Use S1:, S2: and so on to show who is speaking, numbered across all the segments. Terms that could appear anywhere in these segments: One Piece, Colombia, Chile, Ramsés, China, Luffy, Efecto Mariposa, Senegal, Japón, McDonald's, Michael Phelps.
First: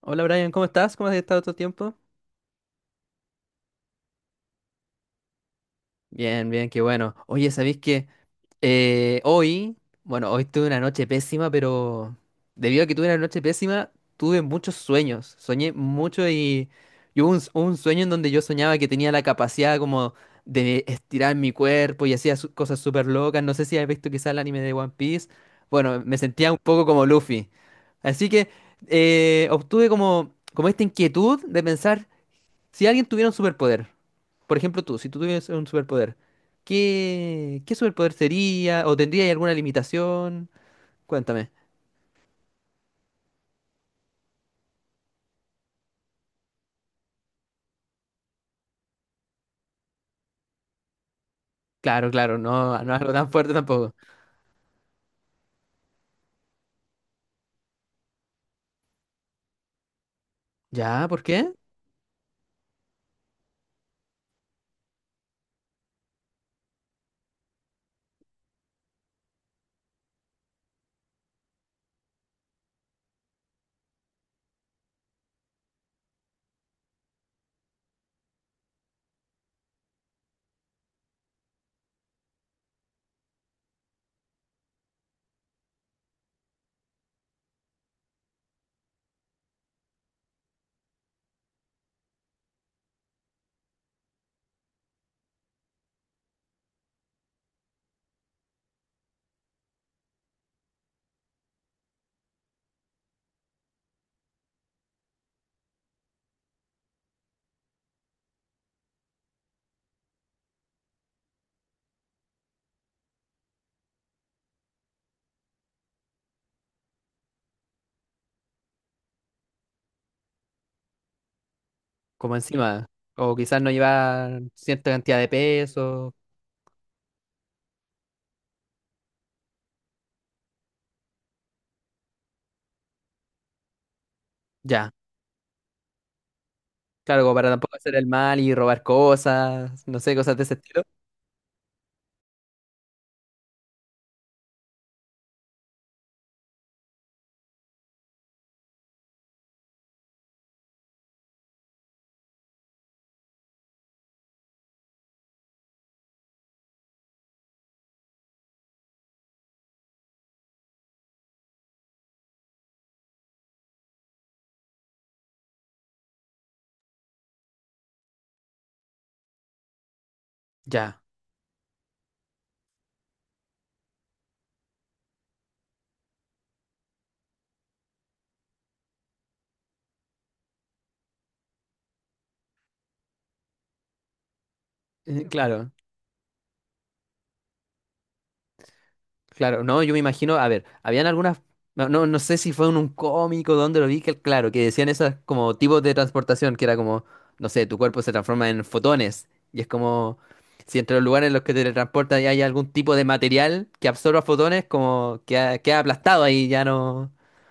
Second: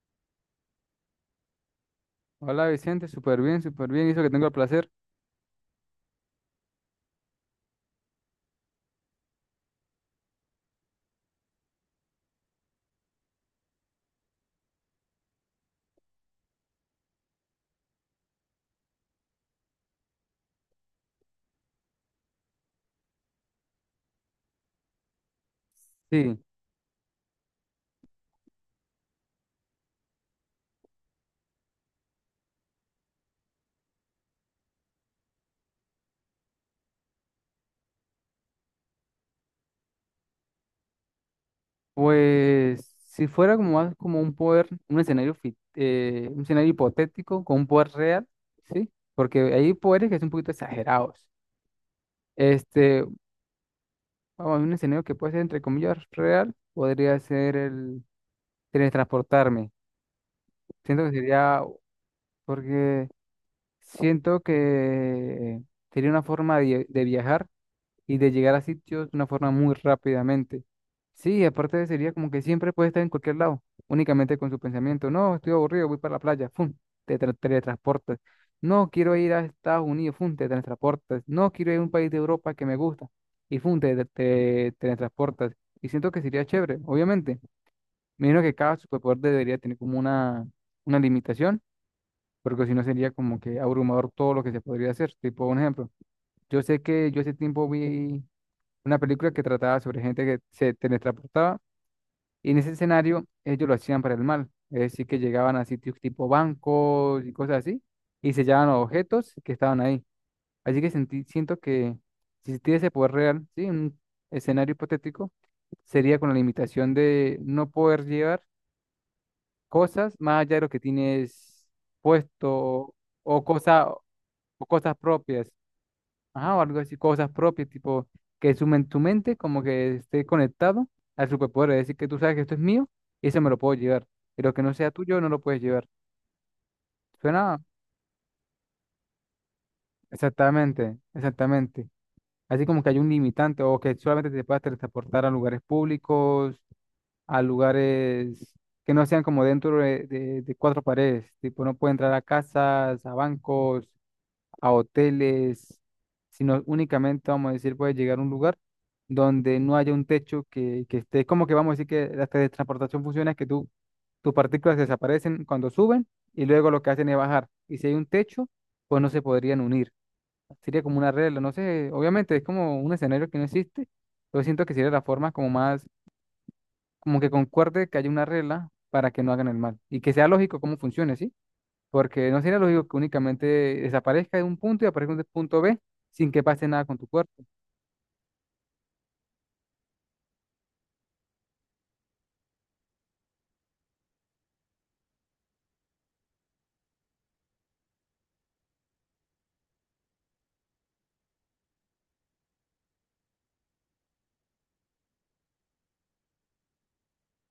S1: Hola Brian, ¿cómo estás? ¿Cómo has estado todo el tiempo?
S2: Hola Vicente, súper bien, hizo que tengo el placer.
S1: Bien, bien, qué bueno. Oye, ¿sabéis que hoy, bueno, hoy tuve una noche pésima, pero debido a que tuve una noche pésima, tuve muchos sueños. Soñé mucho y hubo un sueño en donde yo soñaba que tenía la capacidad como de estirar mi cuerpo y hacía cosas súper locas. No sé si has visto quizás el anime de One Piece. Bueno, me
S2: Sí,
S1: sentía un poco como Luffy. Así que obtuve como esta inquietud de pensar si alguien tuviera un superpoder. Por ejemplo, tú, si tú tuvieras un superpoder, ¿qué superpoder sería? ¿O tendría alguna limitación? Cuéntame.
S2: pues si fuera como más como un poder, un escenario, un escenario hipotético con un poder real, ¿sí? Porque hay poderes que son un poquito exagerados.
S1: Claro, claro, no, no
S2: Este,
S1: algo tan fuerte tampoco.
S2: vamos, un escenario que puede ser entre comillas real, podría ser el teletransportarme. Siento
S1: ¿Ya?
S2: que
S1: ¿Por qué?
S2: sería, porque siento que sería una forma de viajar y de llegar a sitios de una forma muy rápidamente. Sí, aparte sería como que siempre puede estar en cualquier lado, únicamente con su pensamiento. No, estoy aburrido, voy para la playa, ¡fum! Teletransportas. No, quiero ir a Estados Unidos, ¡fum! Te teletransportas. No, quiero ir a un país de Europa que me gusta y ¡fum! Te teletransportas. Y siento que sería chévere, obviamente. Me imagino que cada superpoder debería tener como una limitación, porque si no sería como que abrumador todo lo que se podría hacer. Tipo, un ejemplo, yo sé que yo hace tiempo vi una película que trataba sobre gente que se teletransportaba y en ese escenario ellos lo hacían para el mal, es decir, que llegaban a sitios tipo bancos y cosas así y se llevaban los objetos que estaban ahí. Así que sentí, siento que si existiera ese poder real, sí, un escenario hipotético, sería con la limitación de no poder llevar cosas más allá de lo que tienes
S1: Como encima.
S2: puesto
S1: O
S2: o,
S1: quizás no
S2: cosa,
S1: llevar
S2: o
S1: cierta
S2: cosas
S1: cantidad de
S2: propias.
S1: peso.
S2: Ajá, o algo así, cosas propias, tipo que sumen tu mente, como que esté conectado al superpoder, es decir, que tú sabes que esto es mío y eso me lo puedo llevar, pero que no sea
S1: Ya.
S2: tuyo no lo puedes llevar.
S1: Claro, como para
S2: Suena
S1: tampoco hacer el mal y robar cosas, no sé, cosas de ese estilo.
S2: exactamente, exactamente. Así como que hay un limitante o que solamente te puedas transportar a lugares públicos, a lugares que no sean como dentro de cuatro paredes, tipo no puede entrar a casas, a bancos, a hoteles, sino únicamente, vamos a decir, puede llegar a un lugar donde no haya un techo que esté, como que vamos a decir que la teletransportación funciona, es que tú, tus partículas desaparecen cuando suben y luego lo que hacen es bajar. Y si hay un techo, pues no se podrían unir. Sería como
S1: Ya.
S2: una regla, no sé, obviamente es como un escenario que no existe, pero siento que sería la forma como más, como que concuerde que haya una regla para que no hagan el mal y que sea lógico cómo funcione, ¿sí? Porque no sería lógico que únicamente desaparezca de un punto y aparezca en un punto
S1: Claro.
S2: B sin que pase nada con tu cuerpo.
S1: Claro, no, yo me imagino, a ver, habían algunas, no, no sé si fue en un cómico donde lo vi, que claro, que decían esas como tipos de transportación, que era como, no sé, tu cuerpo se transforma en fotones, y es como, si entre los lugares en los que te transportas y hay algún tipo de material que absorba fotones, como que queda aplastado ahí, ya no,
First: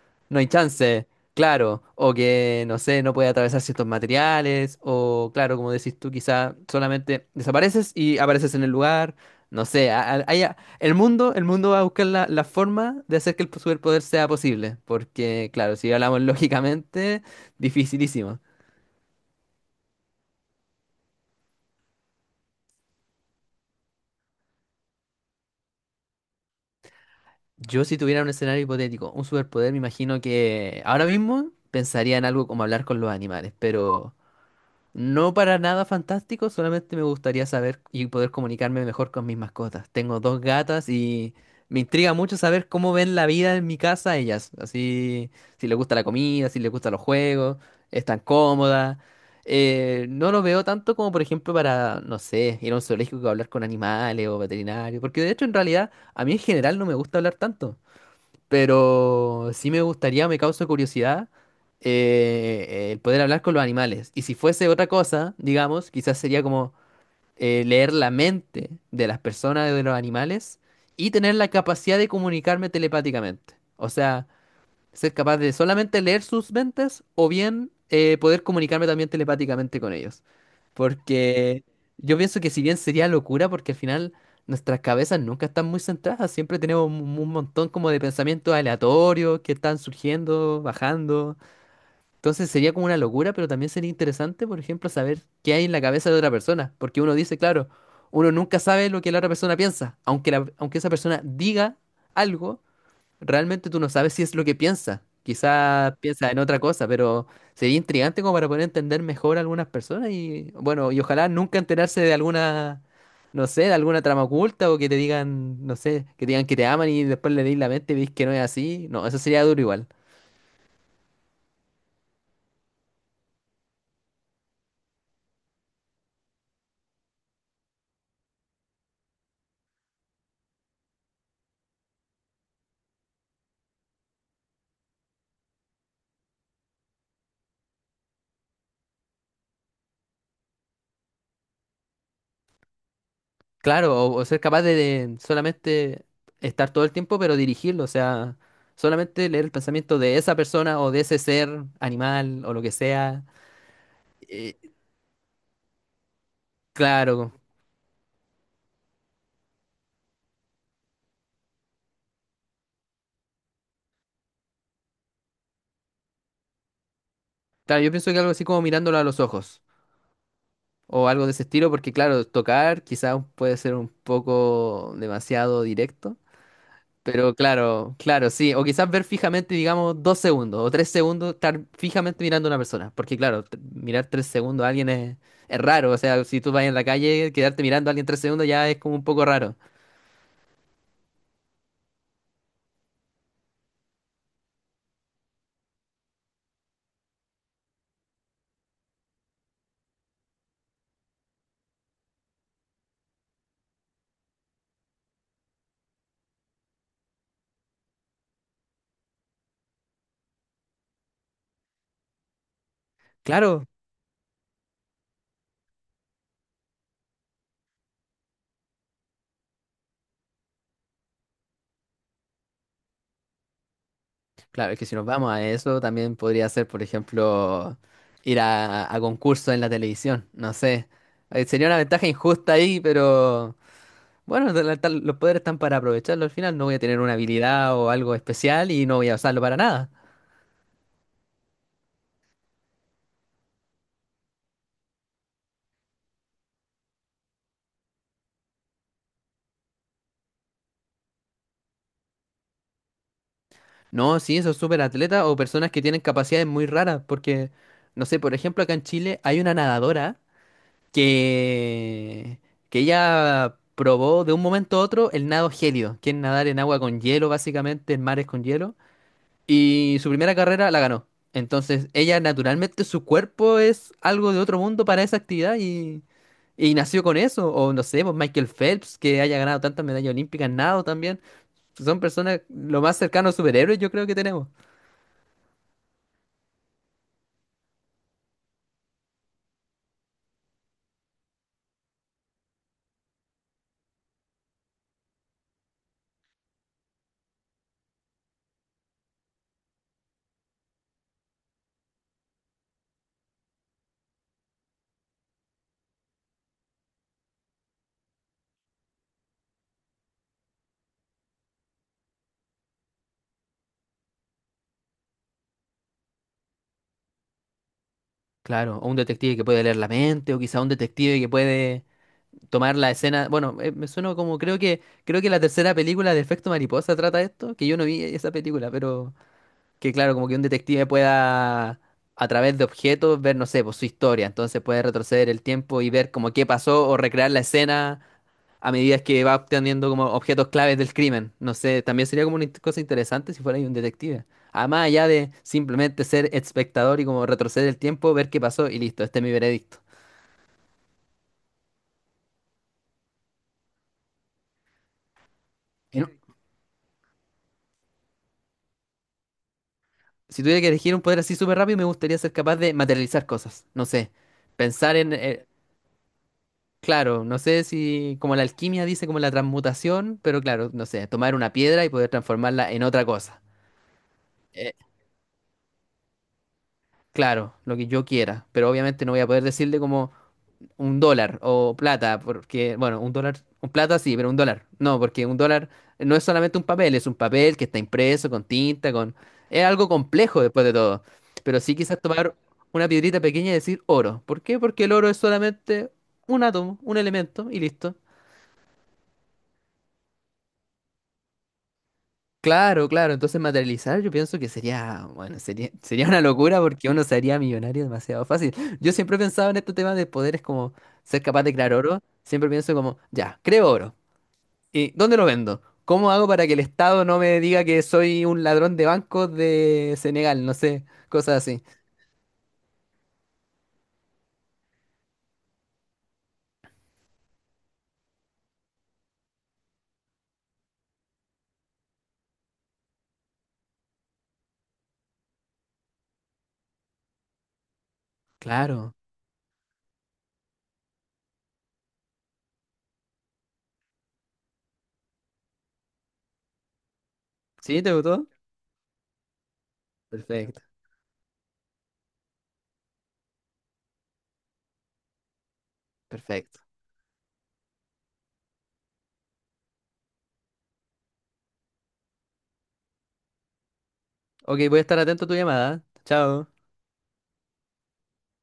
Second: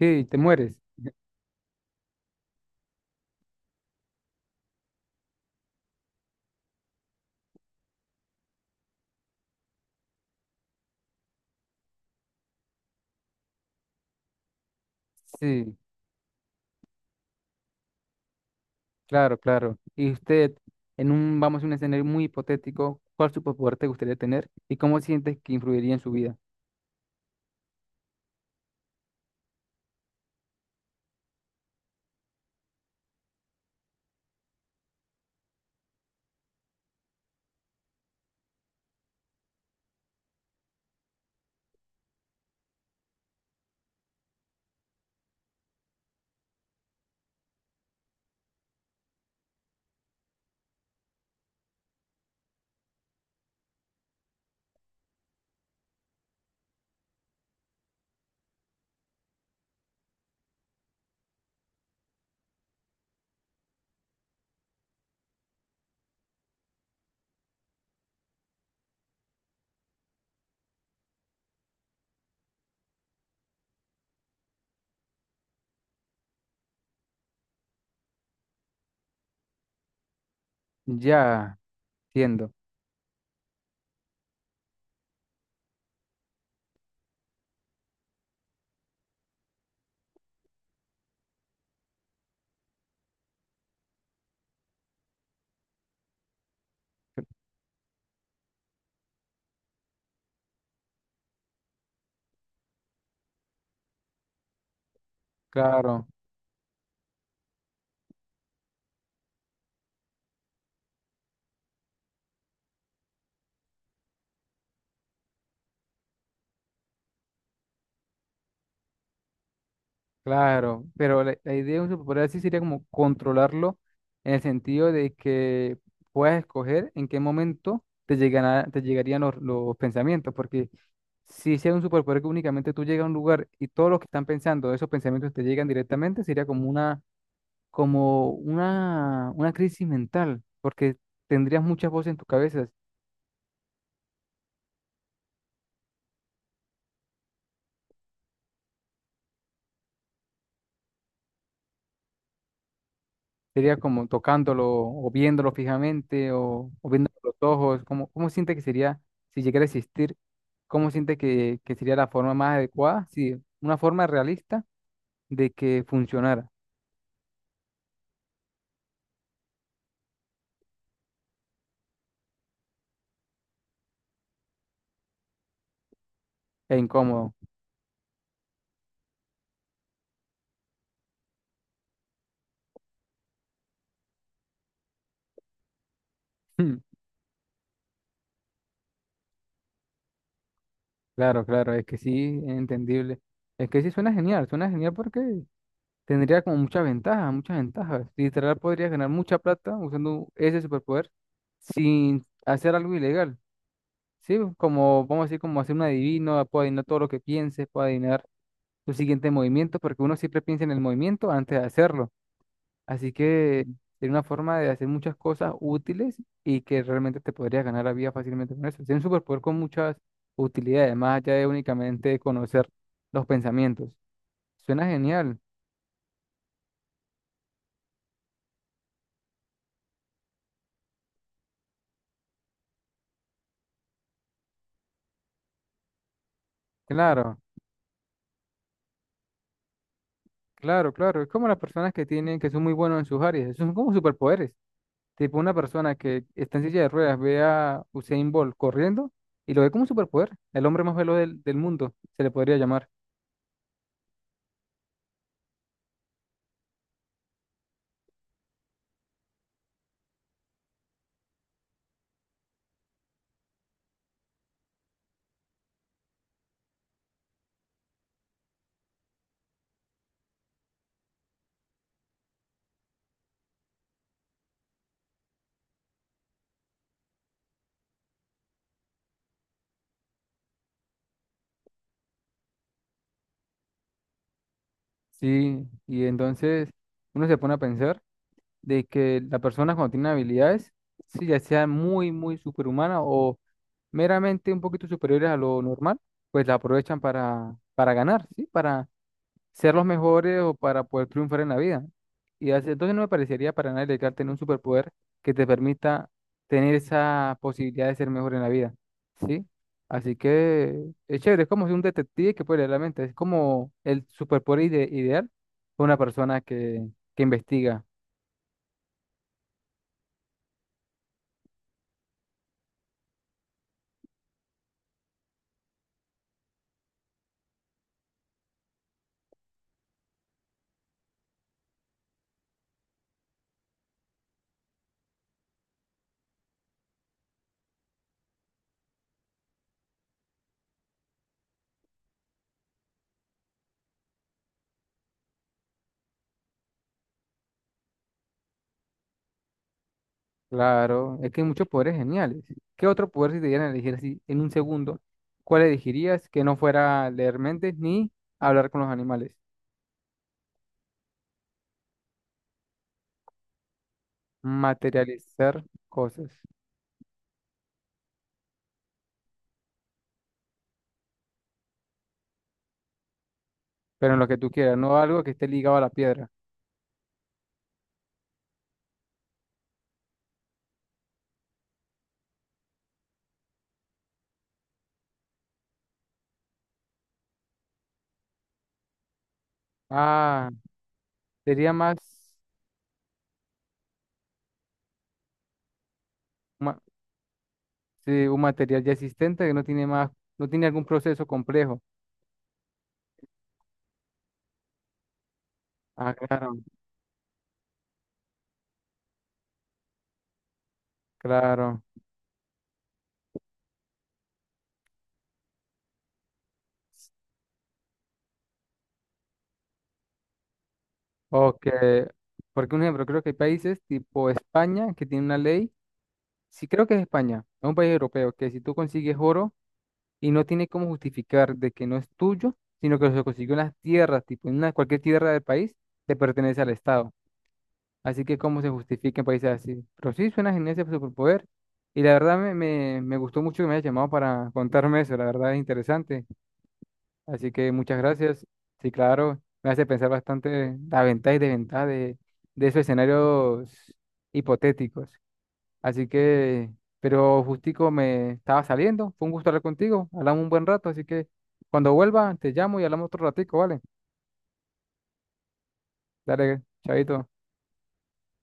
S2: Sí, te
S1: no hay
S2: mueres.
S1: chance, claro, o que, no sé, no puede atravesar ciertos materiales, o claro, como decís tú, quizá solamente desapareces y apareces en el lugar, no sé, el mundo va a buscar la forma de hacer que el superpoder sea posible, porque claro,
S2: Sí,
S1: si hablamos lógicamente, dificilísimo.
S2: claro, claro. Y usted, en un, vamos a un escenario muy hipotético, ¿cuál superpoder te gustaría tener y cómo sientes que influiría en su vida?
S1: Yo si tuviera un escenario hipotético, un superpoder, me imagino que ahora mismo pensaría en algo como hablar con los animales, pero... No para nada fantástico, solamente me gustaría saber y poder comunicarme mejor con mis mascotas. Tengo dos gatas y me intriga mucho saber cómo ven la vida en mi casa ellas. Así, si les gusta la comida, si les gustan los juegos, están cómodas. No lo veo tanto como, por ejemplo, para, no sé, ir a un zoológico a hablar con animales o veterinario, porque de hecho, en realidad, a mí en general no me gusta hablar tanto. Pero sí me gustaría, me causa curiosidad el poder hablar con los animales. Y si fuese otra cosa, digamos, quizás sería como leer la mente de las personas, de los animales, y tener la capacidad de comunicarme telepáticamente. O sea, ser capaz de solamente leer sus mentes o bien poder comunicarme también telepáticamente con ellos.
S2: Ya,
S1: Porque yo pienso que
S2: entiendo.
S1: si bien sería locura, porque al final nuestras cabezas nunca están muy centradas, siempre tenemos un montón como de pensamientos aleatorios que están surgiendo, bajando. Entonces sería como una locura, pero también sería interesante, por ejemplo, saber qué hay en la cabeza de otra persona. Porque uno dice, claro, uno nunca sabe lo que la otra persona piensa, aunque esa persona diga algo. Realmente tú no sabes si es lo que piensa. Quizás
S2: Claro,
S1: piensa en otra cosa, pero sería intrigante como para poder entender mejor a algunas personas y bueno, y ojalá nunca enterarse de alguna, no sé, de alguna trama oculta o que te digan, no sé, que te digan que te aman y después le di la mente y veis que no es así. No, eso sería duro igual.
S2: claro. Pero la idea de un superpoder así sería como controlarlo en el sentido de que puedas escoger en qué momento te llegarían los pensamientos, porque si sea un superpoder que únicamente tú llegas a un lugar y todos los que están pensando, esos pensamientos te llegan directamente, sería como una crisis mental, porque tendrías muchas voces en tu cabeza.
S1: Claro, o ser capaz de solamente estar todo el tiempo, pero dirigirlo, o sea, solamente leer el pensamiento de esa persona o de ese ser, animal o lo que sea.
S2: Sería como
S1: Eh,
S2: tocándolo o viéndolo fijamente o viendo
S1: claro.
S2: los ojos. ¿Cómo, cómo siente que sería si llegara a existir? ¿Cómo siente que sería la forma más adecuada? Sí, una forma realista de que funcionara
S1: Claro, yo pienso que algo así como mirándolo a los ojos o algo de ese estilo, porque claro, tocar quizás puede ser un poco demasiado directo,
S2: e incómodo.
S1: pero claro, claro, sí, o quizás ver fijamente, digamos, dos segundos o tres segundos, estar fijamente mirando a una persona, porque claro, mirar tres segundos a alguien es raro, o sea, si tú vas en la calle, quedarte mirando a alguien tres segundos ya es como un poco raro.
S2: Claro, claro, es que sí, es entendible. Es que sí suena genial porque tendría como muchas ventajas, muchas ventajas. Literal podrías ganar mucha plata usando ese superpoder sin hacer algo ilegal. Sí, como vamos a decir, como hacer un adivino, puedo adivinar todo lo que pienses, puedo adivinar tu siguiente movimiento, porque uno siempre piensa en el movimiento antes de hacerlo. Así que
S1: Claro,
S2: sería una forma de hacer muchas cosas útiles y que realmente te podrías ganar la vida fácilmente con eso. Es un superpoder con muchas utilidades, más allá de únicamente conocer los pensamientos.
S1: claro, es
S2: Suena
S1: que si nos vamos
S2: genial,
S1: a eso, también podría ser, por ejemplo, ir a concursos en la televisión, no sé. Sería una ventaja injusta ahí, pero bueno, los poderes están para aprovecharlo al final. No voy a tener una
S2: claro.
S1: habilidad o algo especial y no voy a usarlo para nada.
S2: Claro, claro, es como las personas que tienen, que son muy buenos en sus áreas, son como superpoderes. Tipo una persona que está en silla de ruedas ve a Usain Bolt corriendo y lo ve como un superpoder, el hombre más veloz del mundo, se le podría llamar.
S1: No, sí, esos súper atletas o personas que tienen capacidades muy raras, porque, no sé, por ejemplo, acá en Chile hay una nadadora que, que ella probó de un momento a otro el nado gélido, que es nadar en agua con hielo, básicamente, en mares con hielo. Y su primera carrera la ganó. Entonces, ella naturalmente, su cuerpo es algo de otro mundo para esa actividad y nació con eso. O no sé, pues Michael Phelps, que haya ganado tantas medallas olímpicas, nado también. Son personas lo más cercano a superhéroes yo creo que tenemos.
S2: Sí, y entonces uno se pone a pensar de que la persona cuando tiene habilidades, sí, ya sea muy, muy superhumana o meramente un poquito superiores a lo normal, pues la aprovechan para ganar, ¿sí? Ser los mejores o para poder triunfar en la vida. Entonces no me parecería para nada ilegal tener un superpoder que te permita tener esa posibilidad de ser mejor en la vida, ¿sí? Así que es chévere, es como si un detective que puede leer la mente, es como el superpoder ideal para una persona que investiga.
S1: Claro, o un detective que puede leer la mente, o quizá un detective que puede tomar la escena. Bueno, me suena como creo que la tercera película de Efecto Mariposa trata esto, que yo no vi esa película, pero que claro, como que un detective pueda a través de objetos ver, no sé, pues su historia. Entonces puede retroceder el tiempo y ver como qué pasó o recrear la escena a medida que va obteniendo como objetos claves del crimen. No sé, también sería como una cosa interesante si fuera ahí un detective. Además allá de simplemente ser espectador y como retroceder el tiempo, ver qué pasó y listo, este es mi veredicto.
S2: Claro, es que hay muchos poderes geniales. ¿Qué otro poder si te dieran a elegir así en un segundo? ¿Cuál
S1: Y no-
S2: elegirías que no fuera leer mentes ni hablar con los animales?
S1: si tuviera que elegir un poder así súper rápido, me gustaría ser capaz de materializar cosas. No sé, pensar en...
S2: Materializar cosas.
S1: claro, no sé si como la alquimia dice como la transmutación, pero claro, no sé, tomar una piedra y poder transformarla en otra cosa.
S2: Pero en lo que tú
S1: Eh,
S2: quieras, no algo que esté ligado a la piedra.
S1: claro, lo que yo quiera, pero obviamente no voy a poder decirle como un dólar o plata, porque, bueno, un dólar, un plata sí, pero un dólar, no, porque un dólar no es solamente un papel, es un papel que está impreso con tinta, con... Es algo complejo
S2: Ah,
S1: después de todo, pero
S2: sería
S1: sí
S2: más
S1: quizás tomar una piedrita pequeña y decir oro. ¿Por qué? Porque el oro es solamente un átomo,
S2: ma-
S1: un elemento y listo.
S2: sí, un material ya existente que no tiene más, no tiene algún proceso complejo.
S1: Claro, claro. Entonces materializar yo pienso que sería, bueno, sería, sería
S2: Ah,
S1: una
S2: claro,
S1: locura porque uno se haría millonario demasiado fácil. Yo siempre he pensado en este tema de poderes como ser capaz de crear
S2: claro.
S1: oro. Siempre pienso como, ya, creo oro. ¿Y dónde lo vendo? ¿Cómo hago para que el Estado no me diga que soy un ladrón de bancos de Senegal? No sé, cosas
S2: O
S1: así.
S2: que, porque un ejemplo, creo que hay países tipo España que tiene una ley, sí creo que es España, es un país europeo, que si tú consigues oro y no tiene cómo justificar de que no es tuyo, sino que se consiguió en las tierras, tipo en una, cualquier tierra del país, te pertenece al Estado. Así que cómo se
S1: Claro.
S2: justifica en países así. Pero sí, suena genial ese superpoder. Y la verdad me gustó mucho que me hayas llamado para contarme eso. La verdad es interesante. Así que
S1: ¿Sí? ¿Te
S2: muchas
S1: gustó?
S2: gracias. Sí, claro, me hace pensar
S1: Perfecto,
S2: bastante las ventajas y desventajas de esos escenarios hipotéticos. Así
S1: perfecto.
S2: que, pero justico me estaba saliendo. Fue un gusto hablar contigo. Hablamos un buen rato. Así que cuando vuelva, te llamo y hablamos otro ratico, ¿vale?
S1: Ok, voy a estar atento a tu llamada. Chao.
S2: Dale, chavito.